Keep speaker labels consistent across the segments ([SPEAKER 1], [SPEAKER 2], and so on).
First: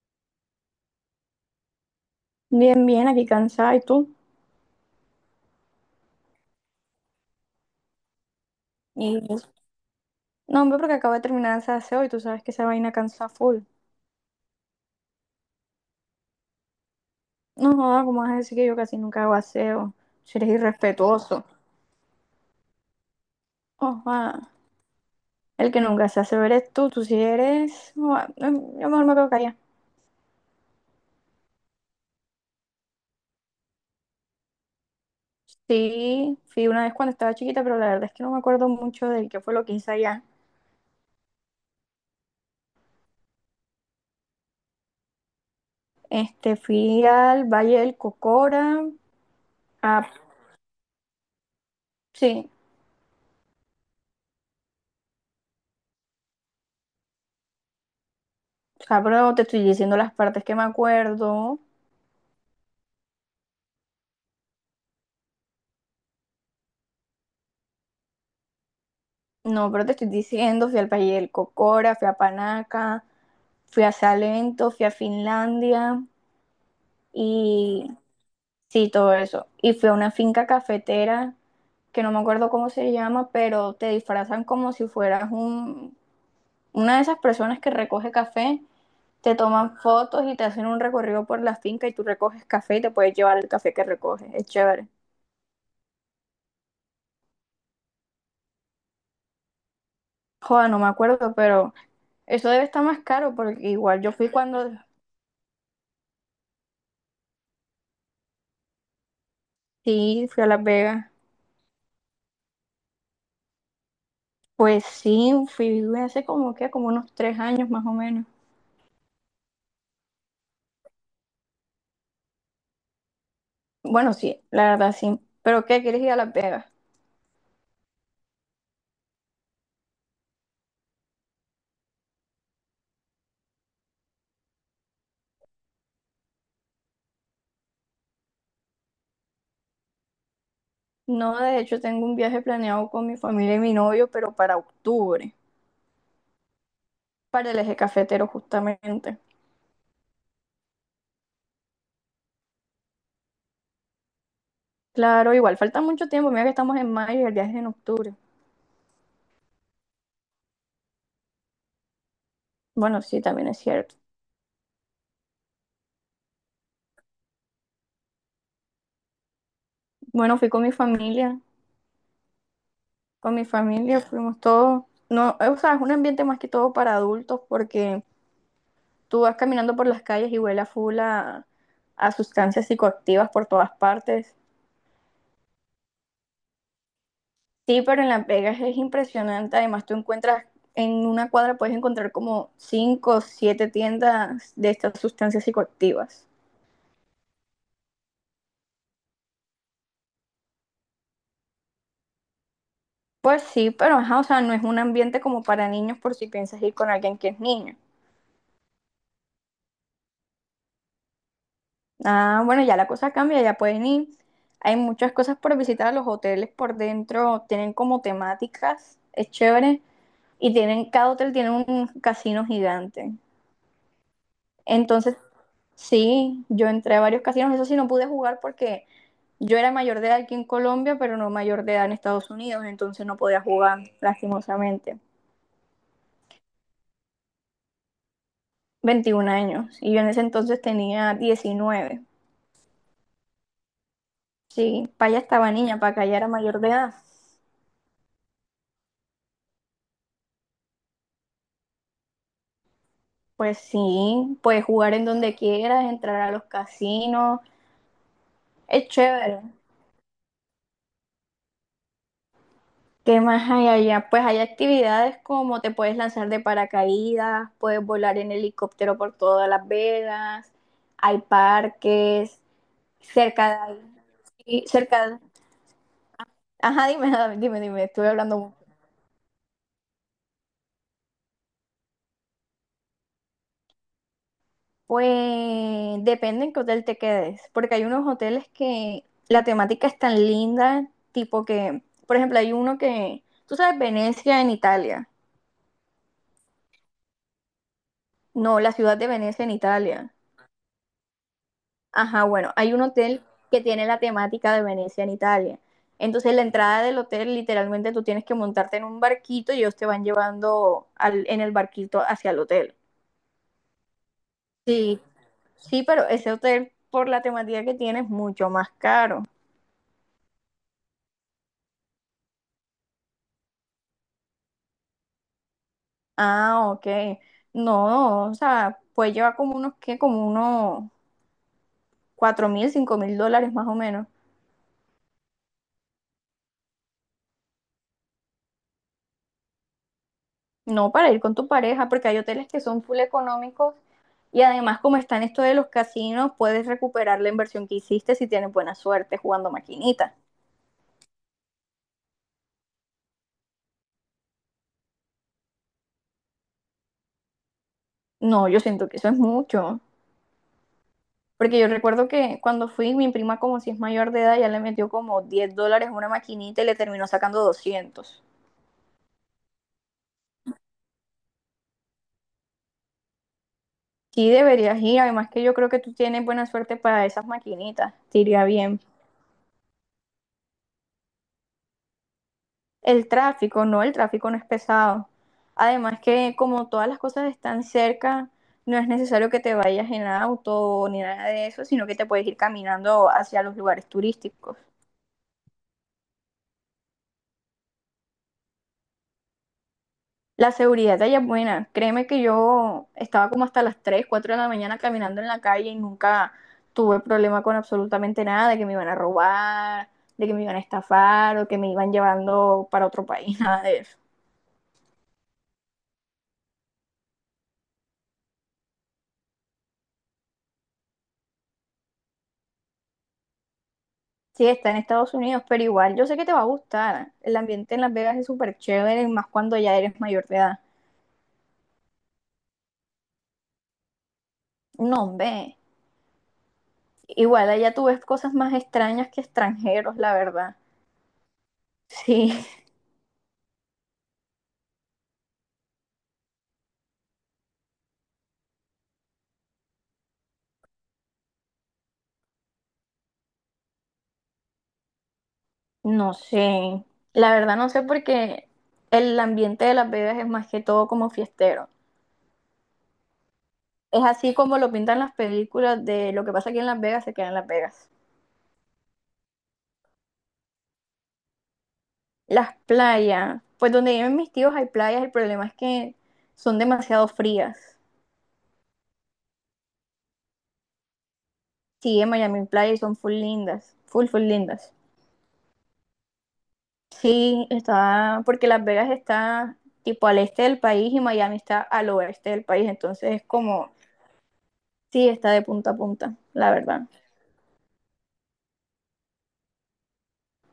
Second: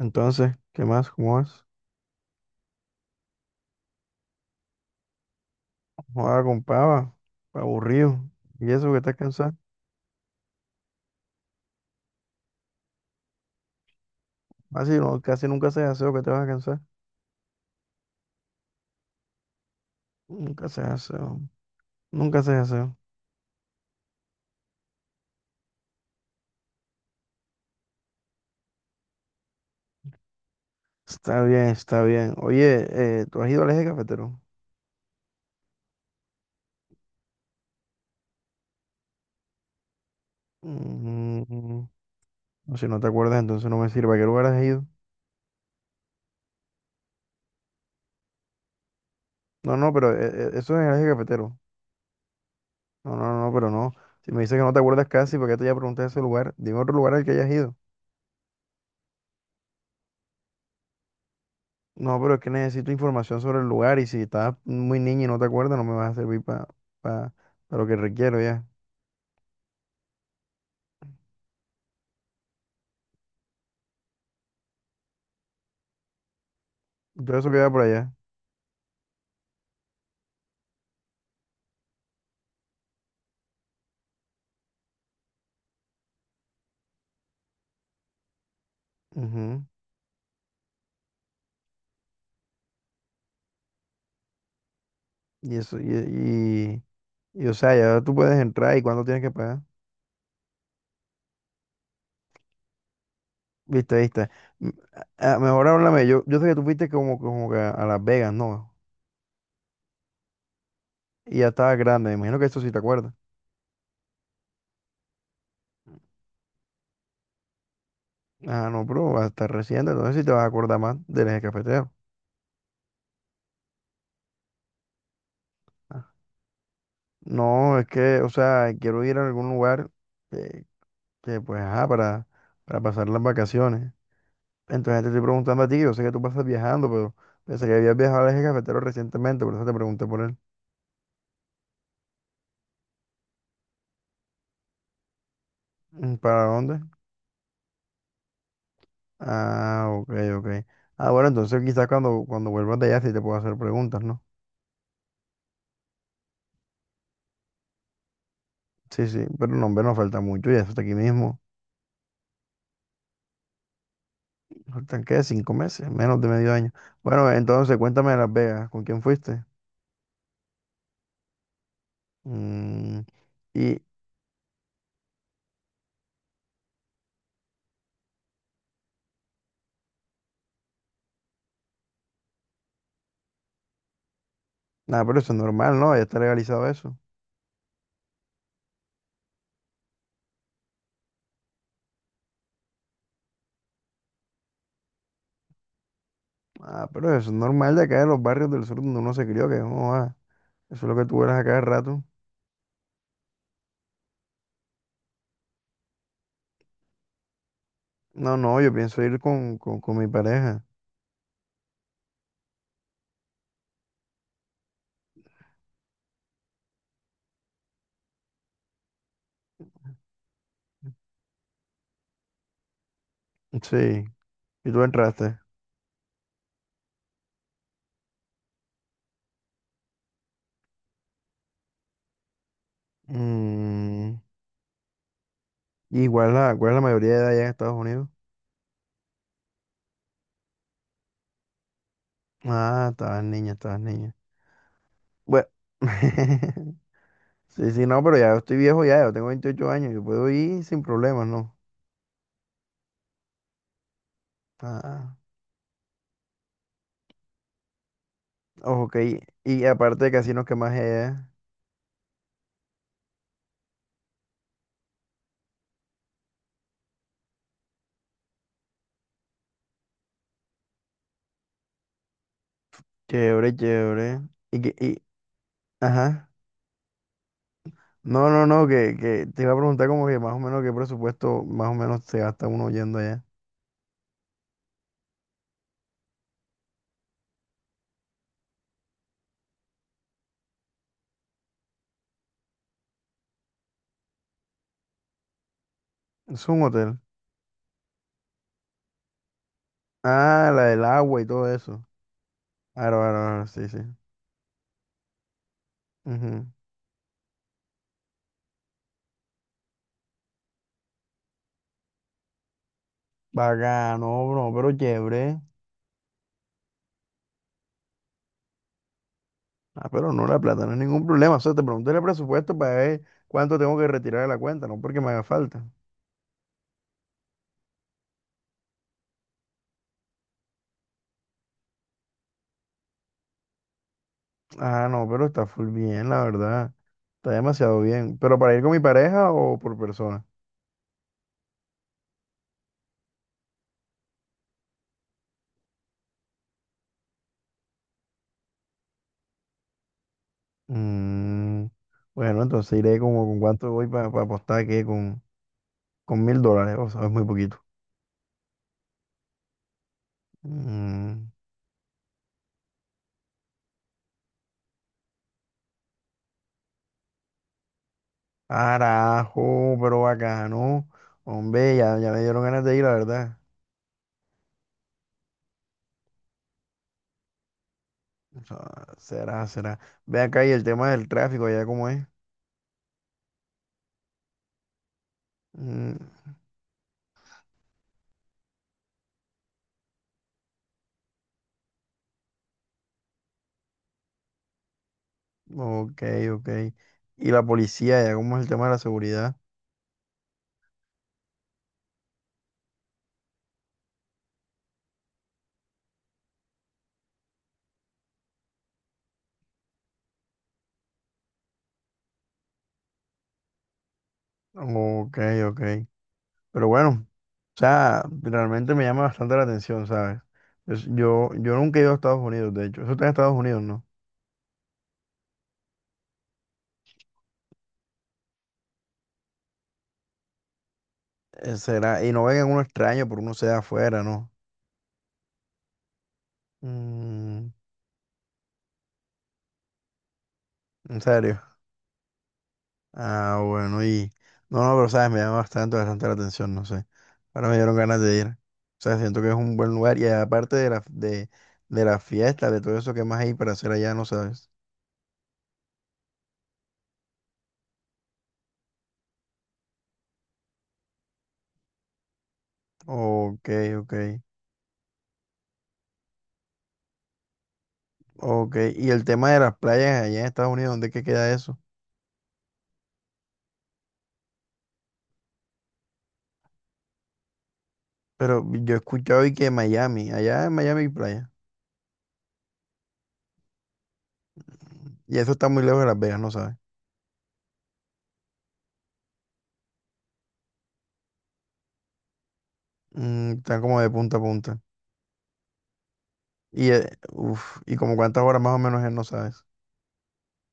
[SPEAKER 1] Entonces, ¿qué más? ¿Cómo vas?
[SPEAKER 2] Bien, bien, aquí cansada. ¿Y tú?
[SPEAKER 1] Joder, compa, aburrido. ¿Y eso que estás
[SPEAKER 2] Y
[SPEAKER 1] cansado?
[SPEAKER 2] no, hombre, porque acabo de terminar ese aseo y tú sabes que esa vaina cansa full.
[SPEAKER 1] Casi, no, casi nunca haces aseo, que te vas a cansar.
[SPEAKER 2] No joda, ¿cómo vas a decir que yo casi nunca hago aseo? Si eres
[SPEAKER 1] Nunca haces aseo.
[SPEAKER 2] irrespetuoso.
[SPEAKER 1] Nunca haces aseo.
[SPEAKER 2] Ojalá. El que nunca se hace ver es tú. Tú si eres. Joda, no, yo mejor me quedo callada.
[SPEAKER 1] Está bien, está bien. Oye, ¿tú has ido al eje cafetero?
[SPEAKER 2] Sí, fui una vez cuando estaba chiquita, pero la verdad es que no me acuerdo mucho de qué fue lo que hice allá.
[SPEAKER 1] Mm, no, si no te acuerdas, entonces no me sirve. ¿A qué lugar has ido?
[SPEAKER 2] Este, fui al Valle del Cocora.
[SPEAKER 1] No, no,
[SPEAKER 2] Ah,
[SPEAKER 1] pero eso es el eje cafetero.
[SPEAKER 2] sí,
[SPEAKER 1] No, no, no, pero no. Si me dices que no te acuerdas casi, porque te ya pregunté ese lugar, dime otro lugar al que hayas ido.
[SPEAKER 2] o sea, pero te estoy diciendo las partes que me acuerdo.
[SPEAKER 1] No, pero es que necesito información sobre el lugar y si estás muy niña y no te acuerdas, no me vas a servir para pa- lo que requiero ya.
[SPEAKER 2] No, pero te estoy diciendo, fui al Valle del Cocora, fui a Panaca, fui a Salento, fui a Finlandia
[SPEAKER 1] Todo eso queda por
[SPEAKER 2] y
[SPEAKER 1] allá.
[SPEAKER 2] sí, todo eso. Y fui a una finca cafetera que no me acuerdo cómo se llama, pero te disfrazan como si fueras una de esas personas que recoge café, te
[SPEAKER 1] Ujú.
[SPEAKER 2] toman fotos y te hacen un recorrido por la finca y tú recoges café y te puedes llevar el café que recoges. Es chévere.
[SPEAKER 1] Y eso, o sea, ya tú puedes entrar y cuánto tienes que pagar.
[SPEAKER 2] Joder, no me acuerdo, pero eso debe estar más caro porque
[SPEAKER 1] Viste,
[SPEAKER 2] igual yo
[SPEAKER 1] viste.
[SPEAKER 2] fui cuando
[SPEAKER 1] M- Mejor háblame, yo sé que tú fuiste como, como que a Las Vegas, ¿no?
[SPEAKER 2] sí, fui a Las Vegas.
[SPEAKER 1] Y ya estaba grande, me imagino que eso sí te acuerdas.
[SPEAKER 2] Pues sí, fui hace como que, como unos 3 años más o menos.
[SPEAKER 1] Ah, no, pero vas a estar reciente, entonces sí te vas a acordar más del eje cafetero.
[SPEAKER 2] Bueno, sí, la verdad sí. ¿Pero qué? ¿Quieres ir a Las Vegas?
[SPEAKER 1] No, es que, o sea, quiero ir a algún lugar. eh, que pues, ajá, para pasar las vacaciones. Entonces te estoy preguntando a ti, yo sé que tú pasas viajando, pero pensé que habías viajado al eje cafetero recientemente, por eso te pregunté por él.
[SPEAKER 2] No, de hecho tengo un viaje planeado con mi familia y mi novio, pero para octubre,
[SPEAKER 1] Mm, ¿para dónde?
[SPEAKER 2] para el eje cafetero justamente.
[SPEAKER 1] Ah, ok, ok. Ah, bueno, entonces quizás cuando vuelvas de allá sí te puedo hacer preguntas, ¿no?
[SPEAKER 2] Claro, igual falta mucho tiempo, mira que estamos en mayo y el viaje es en octubre.
[SPEAKER 1] Sí, sí, pero no, hombre, nos falta mucho, ya está aquí mismo.
[SPEAKER 2] Bueno, sí, también es cierto.
[SPEAKER 1] ¿Faltan qué? 5 meses, menos de medio año. Bueno, entonces cuéntame de Las Vegas, ¿con quién fuiste?
[SPEAKER 2] Bueno, fui
[SPEAKER 1] Mm,
[SPEAKER 2] con mi
[SPEAKER 1] y
[SPEAKER 2] familia fuimos todos. No, o sea, es un ambiente más que todo para adultos porque tú vas caminando por las calles y huele a full a sustancias psicoactivas por todas partes.
[SPEAKER 1] nada, pero eso es normal, ¿no? Ya está legalizado eso.
[SPEAKER 2] Sí, pero en Las Vegas es impresionante. Además, tú encuentras en una cuadra puedes encontrar como cinco o siete tiendas de estas sustancias psicoactivas.
[SPEAKER 1] Ah, pero eso es normal de acá de los barrios del sur donde uno se crió, que no, ah, eso es lo que tú eras a cada rato.
[SPEAKER 2] Pues sí, pero ajá, o sea, no es un ambiente como para niños por si piensas ir con alguien que es niño.
[SPEAKER 1] No, no, yo pienso ir con mi pareja.
[SPEAKER 2] Ah, bueno, ya la cosa cambia, ya pueden ir. Hay muchas cosas por visitar, los hoteles por dentro tienen como temáticas, es chévere. Y tienen, cada hotel tiene un casino gigante.
[SPEAKER 1] Sí, y tú
[SPEAKER 2] Entonces,
[SPEAKER 1] entraste.
[SPEAKER 2] sí, yo entré a varios casinos, eso sí no pude jugar porque yo era mayor de edad aquí en Colombia, pero no mayor de edad en Estados Unidos, entonces no podía jugar,
[SPEAKER 1] Mm,
[SPEAKER 2] lastimosamente.
[SPEAKER 1] igual la, ¿cuál es la mayoría de edad allá en Estados Unidos?
[SPEAKER 2] 21 años, y yo en ese entonces tenía 19.
[SPEAKER 1] Ah, estabas niña, estabas niña.
[SPEAKER 2] Sí, para allá
[SPEAKER 1] Bueno,
[SPEAKER 2] estaba niña, para acá ya era mayor de edad.
[SPEAKER 1] sí, sí, no, pero ya yo estoy viejo ya, yo tengo 28 años, yo puedo ir sin problemas, ¿no?
[SPEAKER 2] Pues sí, puedes jugar en
[SPEAKER 1] Ah,
[SPEAKER 2] donde quieras, entrar a los casinos, es
[SPEAKER 1] ok,
[SPEAKER 2] chévere.
[SPEAKER 1] y aparte de casinos qué más hay allá,
[SPEAKER 2] ¿Qué más hay allá? Pues hay actividades como te puedes lanzar de paracaídas, puedes volar en helicóptero por todas Las Vegas, hay parques, cerca
[SPEAKER 1] chévere,
[SPEAKER 2] de ahí,
[SPEAKER 1] chévere. Y
[SPEAKER 2] y
[SPEAKER 1] que, y,
[SPEAKER 2] cerca de-
[SPEAKER 1] ajá.
[SPEAKER 2] Ajá, dime, dime, dime, estuve
[SPEAKER 1] No,
[SPEAKER 2] hablando
[SPEAKER 1] no,
[SPEAKER 2] mucho.
[SPEAKER 1] no, que te iba a preguntar como que más o menos qué presupuesto más o menos se gasta uno yendo allá.
[SPEAKER 2] Pues depende en qué hotel te quedes, porque hay unos hoteles que la temática es tan linda, tipo que, por ejemplo, hay uno que, tú sabes, Venecia en Italia,
[SPEAKER 1] Es un hotel.
[SPEAKER 2] no, la ciudad de Venecia en Italia.
[SPEAKER 1] Ah, la del agua y todo eso.
[SPEAKER 2] Ajá, bueno, hay un
[SPEAKER 1] Claro, claro,
[SPEAKER 2] hotel
[SPEAKER 1] claro,
[SPEAKER 2] que
[SPEAKER 1] sí, sí.
[SPEAKER 2] tiene la temática de Venecia en Italia. Entonces, la
[SPEAKER 1] Ujú.
[SPEAKER 2] entrada del hotel, literalmente tú tienes que montarte en un barquito y ellos te van llevando al- en el barquito hacia el hotel.
[SPEAKER 1] Bacano, bro, pero
[SPEAKER 2] Sí,
[SPEAKER 1] chévere.
[SPEAKER 2] sí, pero ese hotel, por la temática que tiene, es mucho más caro.
[SPEAKER 1] Ah, pero no, la plata no es ningún problema. O sea, te pregunté el presupuesto para ver cuánto tengo que retirar de la cuenta, no porque me haga falta.
[SPEAKER 2] Ah, ok. No, o sea, pues lleva como unos, ¿qué? Como unos $4,000, $5,000 más o menos.
[SPEAKER 1] Ah, no, pero está full bien, la verdad. Está demasiado bien. ¿Pero para ir con mi pareja o por persona?
[SPEAKER 2] No para ir con tu pareja, porque hay hoteles que son full económicos. Y además, como está en esto de los casinos, puedes recuperar la inversión que hiciste si tienes buena suerte jugando maquinita.
[SPEAKER 1] Mm, bueno, entonces iré como con cuánto voy para apostar, ¿qué? Con... con $1.000, o sea, es muy poquito.
[SPEAKER 2] No, yo siento que eso es mucho.
[SPEAKER 1] Mm,
[SPEAKER 2] Porque yo recuerdo que cuando fui, mi prima, como si es mayor de edad, ya le metió como $10 a una maquinita y le terminó sacando 200.
[SPEAKER 1] carajo, pero bacano. Hombre, ya, ya me dieron ganas de ir, la verdad.
[SPEAKER 2] Sí, deberías ir. Además, que yo creo que tú tienes buena suerte para esas maquinitas. Te
[SPEAKER 1] O
[SPEAKER 2] iría bien.
[SPEAKER 1] sea, será, será. Ve acá y el tema del tráfico, allá cómo es.
[SPEAKER 2] El tráfico no es pesado.
[SPEAKER 1] Mm,
[SPEAKER 2] Además que como todas las cosas están cerca, no es necesario que te vayas en auto ni nada de eso, sino que te puedes ir caminando hacia los lugares turísticos.
[SPEAKER 1] ok, ok. Y la policía, allá cómo es el tema de la seguridad.
[SPEAKER 2] La seguridad de allá es buena. Créeme que yo estaba como hasta las 3, 4 de la mañana caminando en la calle y nunca tuve problema con absolutamente nada, de que me iban a robar, de que me iban a estafar o que me iban llevando para otro país, nada de eso.
[SPEAKER 1] Ok, ok. Pero bueno, o sea, realmente me llama bastante la atención, ¿sabes? Yo, yo nunca he ido a Estados Unidos, de hecho. Eso está en Estados Unidos, ¿no?
[SPEAKER 2] Sí, está en Estados Unidos, pero igual yo sé que te va a gustar. El ambiente en Las Vegas es súper chévere, más cuando ya eres mayor de edad.
[SPEAKER 1] Será, ¿y no vengan uno extraño por uno sea afuera, ¿no?
[SPEAKER 2] No, hombre.
[SPEAKER 1] Mm,
[SPEAKER 2] Igual allá tú ves cosas más extrañas que extranjeros, la verdad.
[SPEAKER 1] ¿en serio?
[SPEAKER 2] Sí,
[SPEAKER 1] Ah, bueno, y... no, no, pero sabes, me llama bastante, bastante la atención, no sé. Ahora me dieron ganas de ir. O sea, siento que es un buen lugar y aparte de de la fiesta, de todo eso ¿que más hay para hacer allá, no sabes?
[SPEAKER 2] no sé. La verdad no sé porque el ambiente de Las Vegas es más que todo como fiestero.
[SPEAKER 1] Ok, ok,
[SPEAKER 2] Es así como lo pintan las películas de lo que pasa aquí en Las Vegas se queda en Las Vegas.
[SPEAKER 1] ok. Y el tema de las playas allá en Estados Unidos, ¿dónde es que queda eso?
[SPEAKER 2] Las playas, pues donde viven mis tíos hay playas, el problema es que son demasiado frías.
[SPEAKER 1] Pero yo he escuchado y que Miami, allá en Miami hay playa.
[SPEAKER 2] Sí, en Miami Playa y son full lindas, full, full lindas.
[SPEAKER 1] ¿Y eso está muy lejos de Las Vegas, no sabes?
[SPEAKER 2] Sí, está, porque Las Vegas está tipo al este del país y Miami está al oeste del país, entonces es
[SPEAKER 1] Mm, están
[SPEAKER 2] como,
[SPEAKER 1] como de punta a punta.
[SPEAKER 2] sí, está de punta a punta, la
[SPEAKER 1] Y,
[SPEAKER 2] verdad.
[SPEAKER 1] uf, ¿y como cuántas horas más o menos es, no sabes?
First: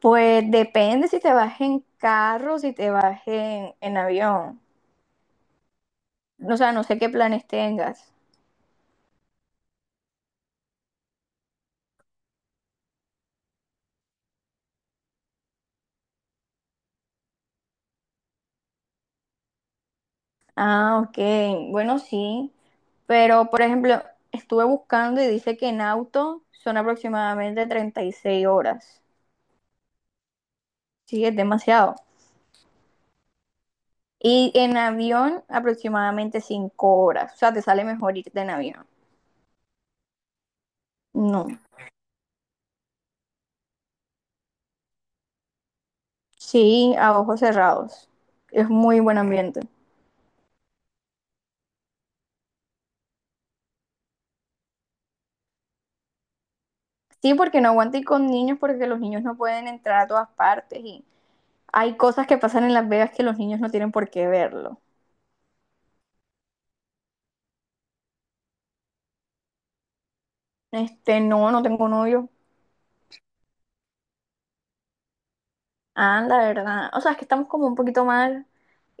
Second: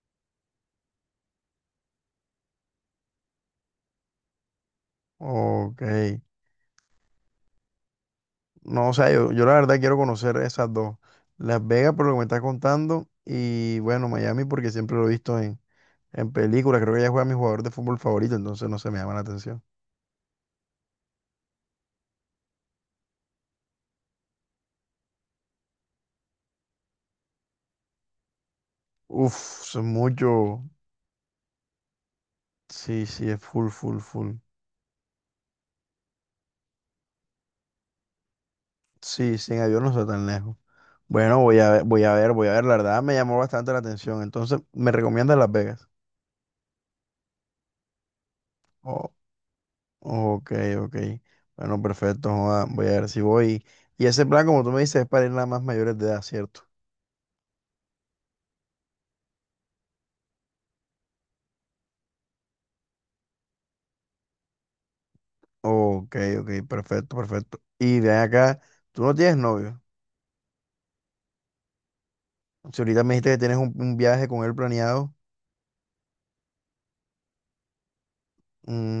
[SPEAKER 2] Pues depende si te vas en carro, si te vas en avión.
[SPEAKER 1] Ok.
[SPEAKER 2] O sea, no sé qué planes tengas.
[SPEAKER 1] No, o sea, yo la verdad quiero conocer esas dos. Las Vegas por lo que me estás contando y bueno, Miami porque siempre lo he visto en películas. Creo que ya juega mi jugador de fútbol favorito, entonces no se me llama la atención.
[SPEAKER 2] Ah, ok, bueno, sí, pero por ejemplo, estuve buscando y dice que en auto son aproximadamente 36 horas.
[SPEAKER 1] Uf, eso es mucho.
[SPEAKER 2] Sí, es demasiado.
[SPEAKER 1] Sí, sí, es full, full, full.
[SPEAKER 2] Y en avión aproximadamente 5 horas. O sea, te sale mejor irte en avión.
[SPEAKER 1] Sí, sin avión no está tan lejos. Bueno,
[SPEAKER 2] No.
[SPEAKER 1] voy a ver, voy a ver, voy a ver. La verdad me llamó bastante la atención. Entonces, ¿me recomiendas Las Vegas?
[SPEAKER 2] Sí, a ojos cerrados. Es muy buen ambiente.
[SPEAKER 1] Ok, ok. Bueno, perfecto. Joda, voy a ver si voy. Y ese plan, como tú me dices, es para ir nada más mayores de edad, ¿cierto?
[SPEAKER 2] Sí, porque no aguanto ir con niños porque los niños no pueden entrar a todas partes y hay cosas que pasan en Las Vegas que los niños no tienen por qué verlo.
[SPEAKER 1] Ok, ok, perfecto, perfecto. Y ven acá, tú no tienes novio.
[SPEAKER 2] Este, no, no tengo novio.
[SPEAKER 1] Si ahorita me dijiste que tienes un viaje con él planeado.
[SPEAKER 2] Ah, la verdad. O sea, es que estamos como un poquito mal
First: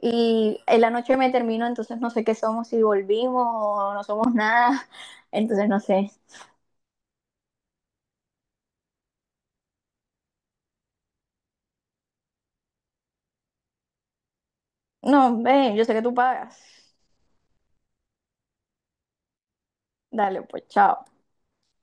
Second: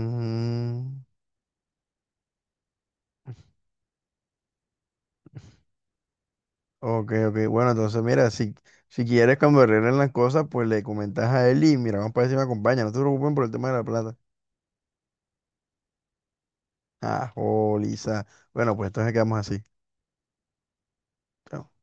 [SPEAKER 2] y en la noche me termino, entonces no sé qué somos, si volvimos o no somos nada. Entonces no sé.
[SPEAKER 1] ok, ok. Bueno, entonces mira, si quieres cuando arreglen las cosas, pues le comentas a él y mira, vamos para ver si me acompaña. No te preocupes por el tema de la plata.
[SPEAKER 2] No, ven, yo sé que tú pagas.
[SPEAKER 1] Ah, joliza. Bueno, pues entonces quedamos así.
[SPEAKER 2] Dale, pues, chao.
[SPEAKER 1] Chao.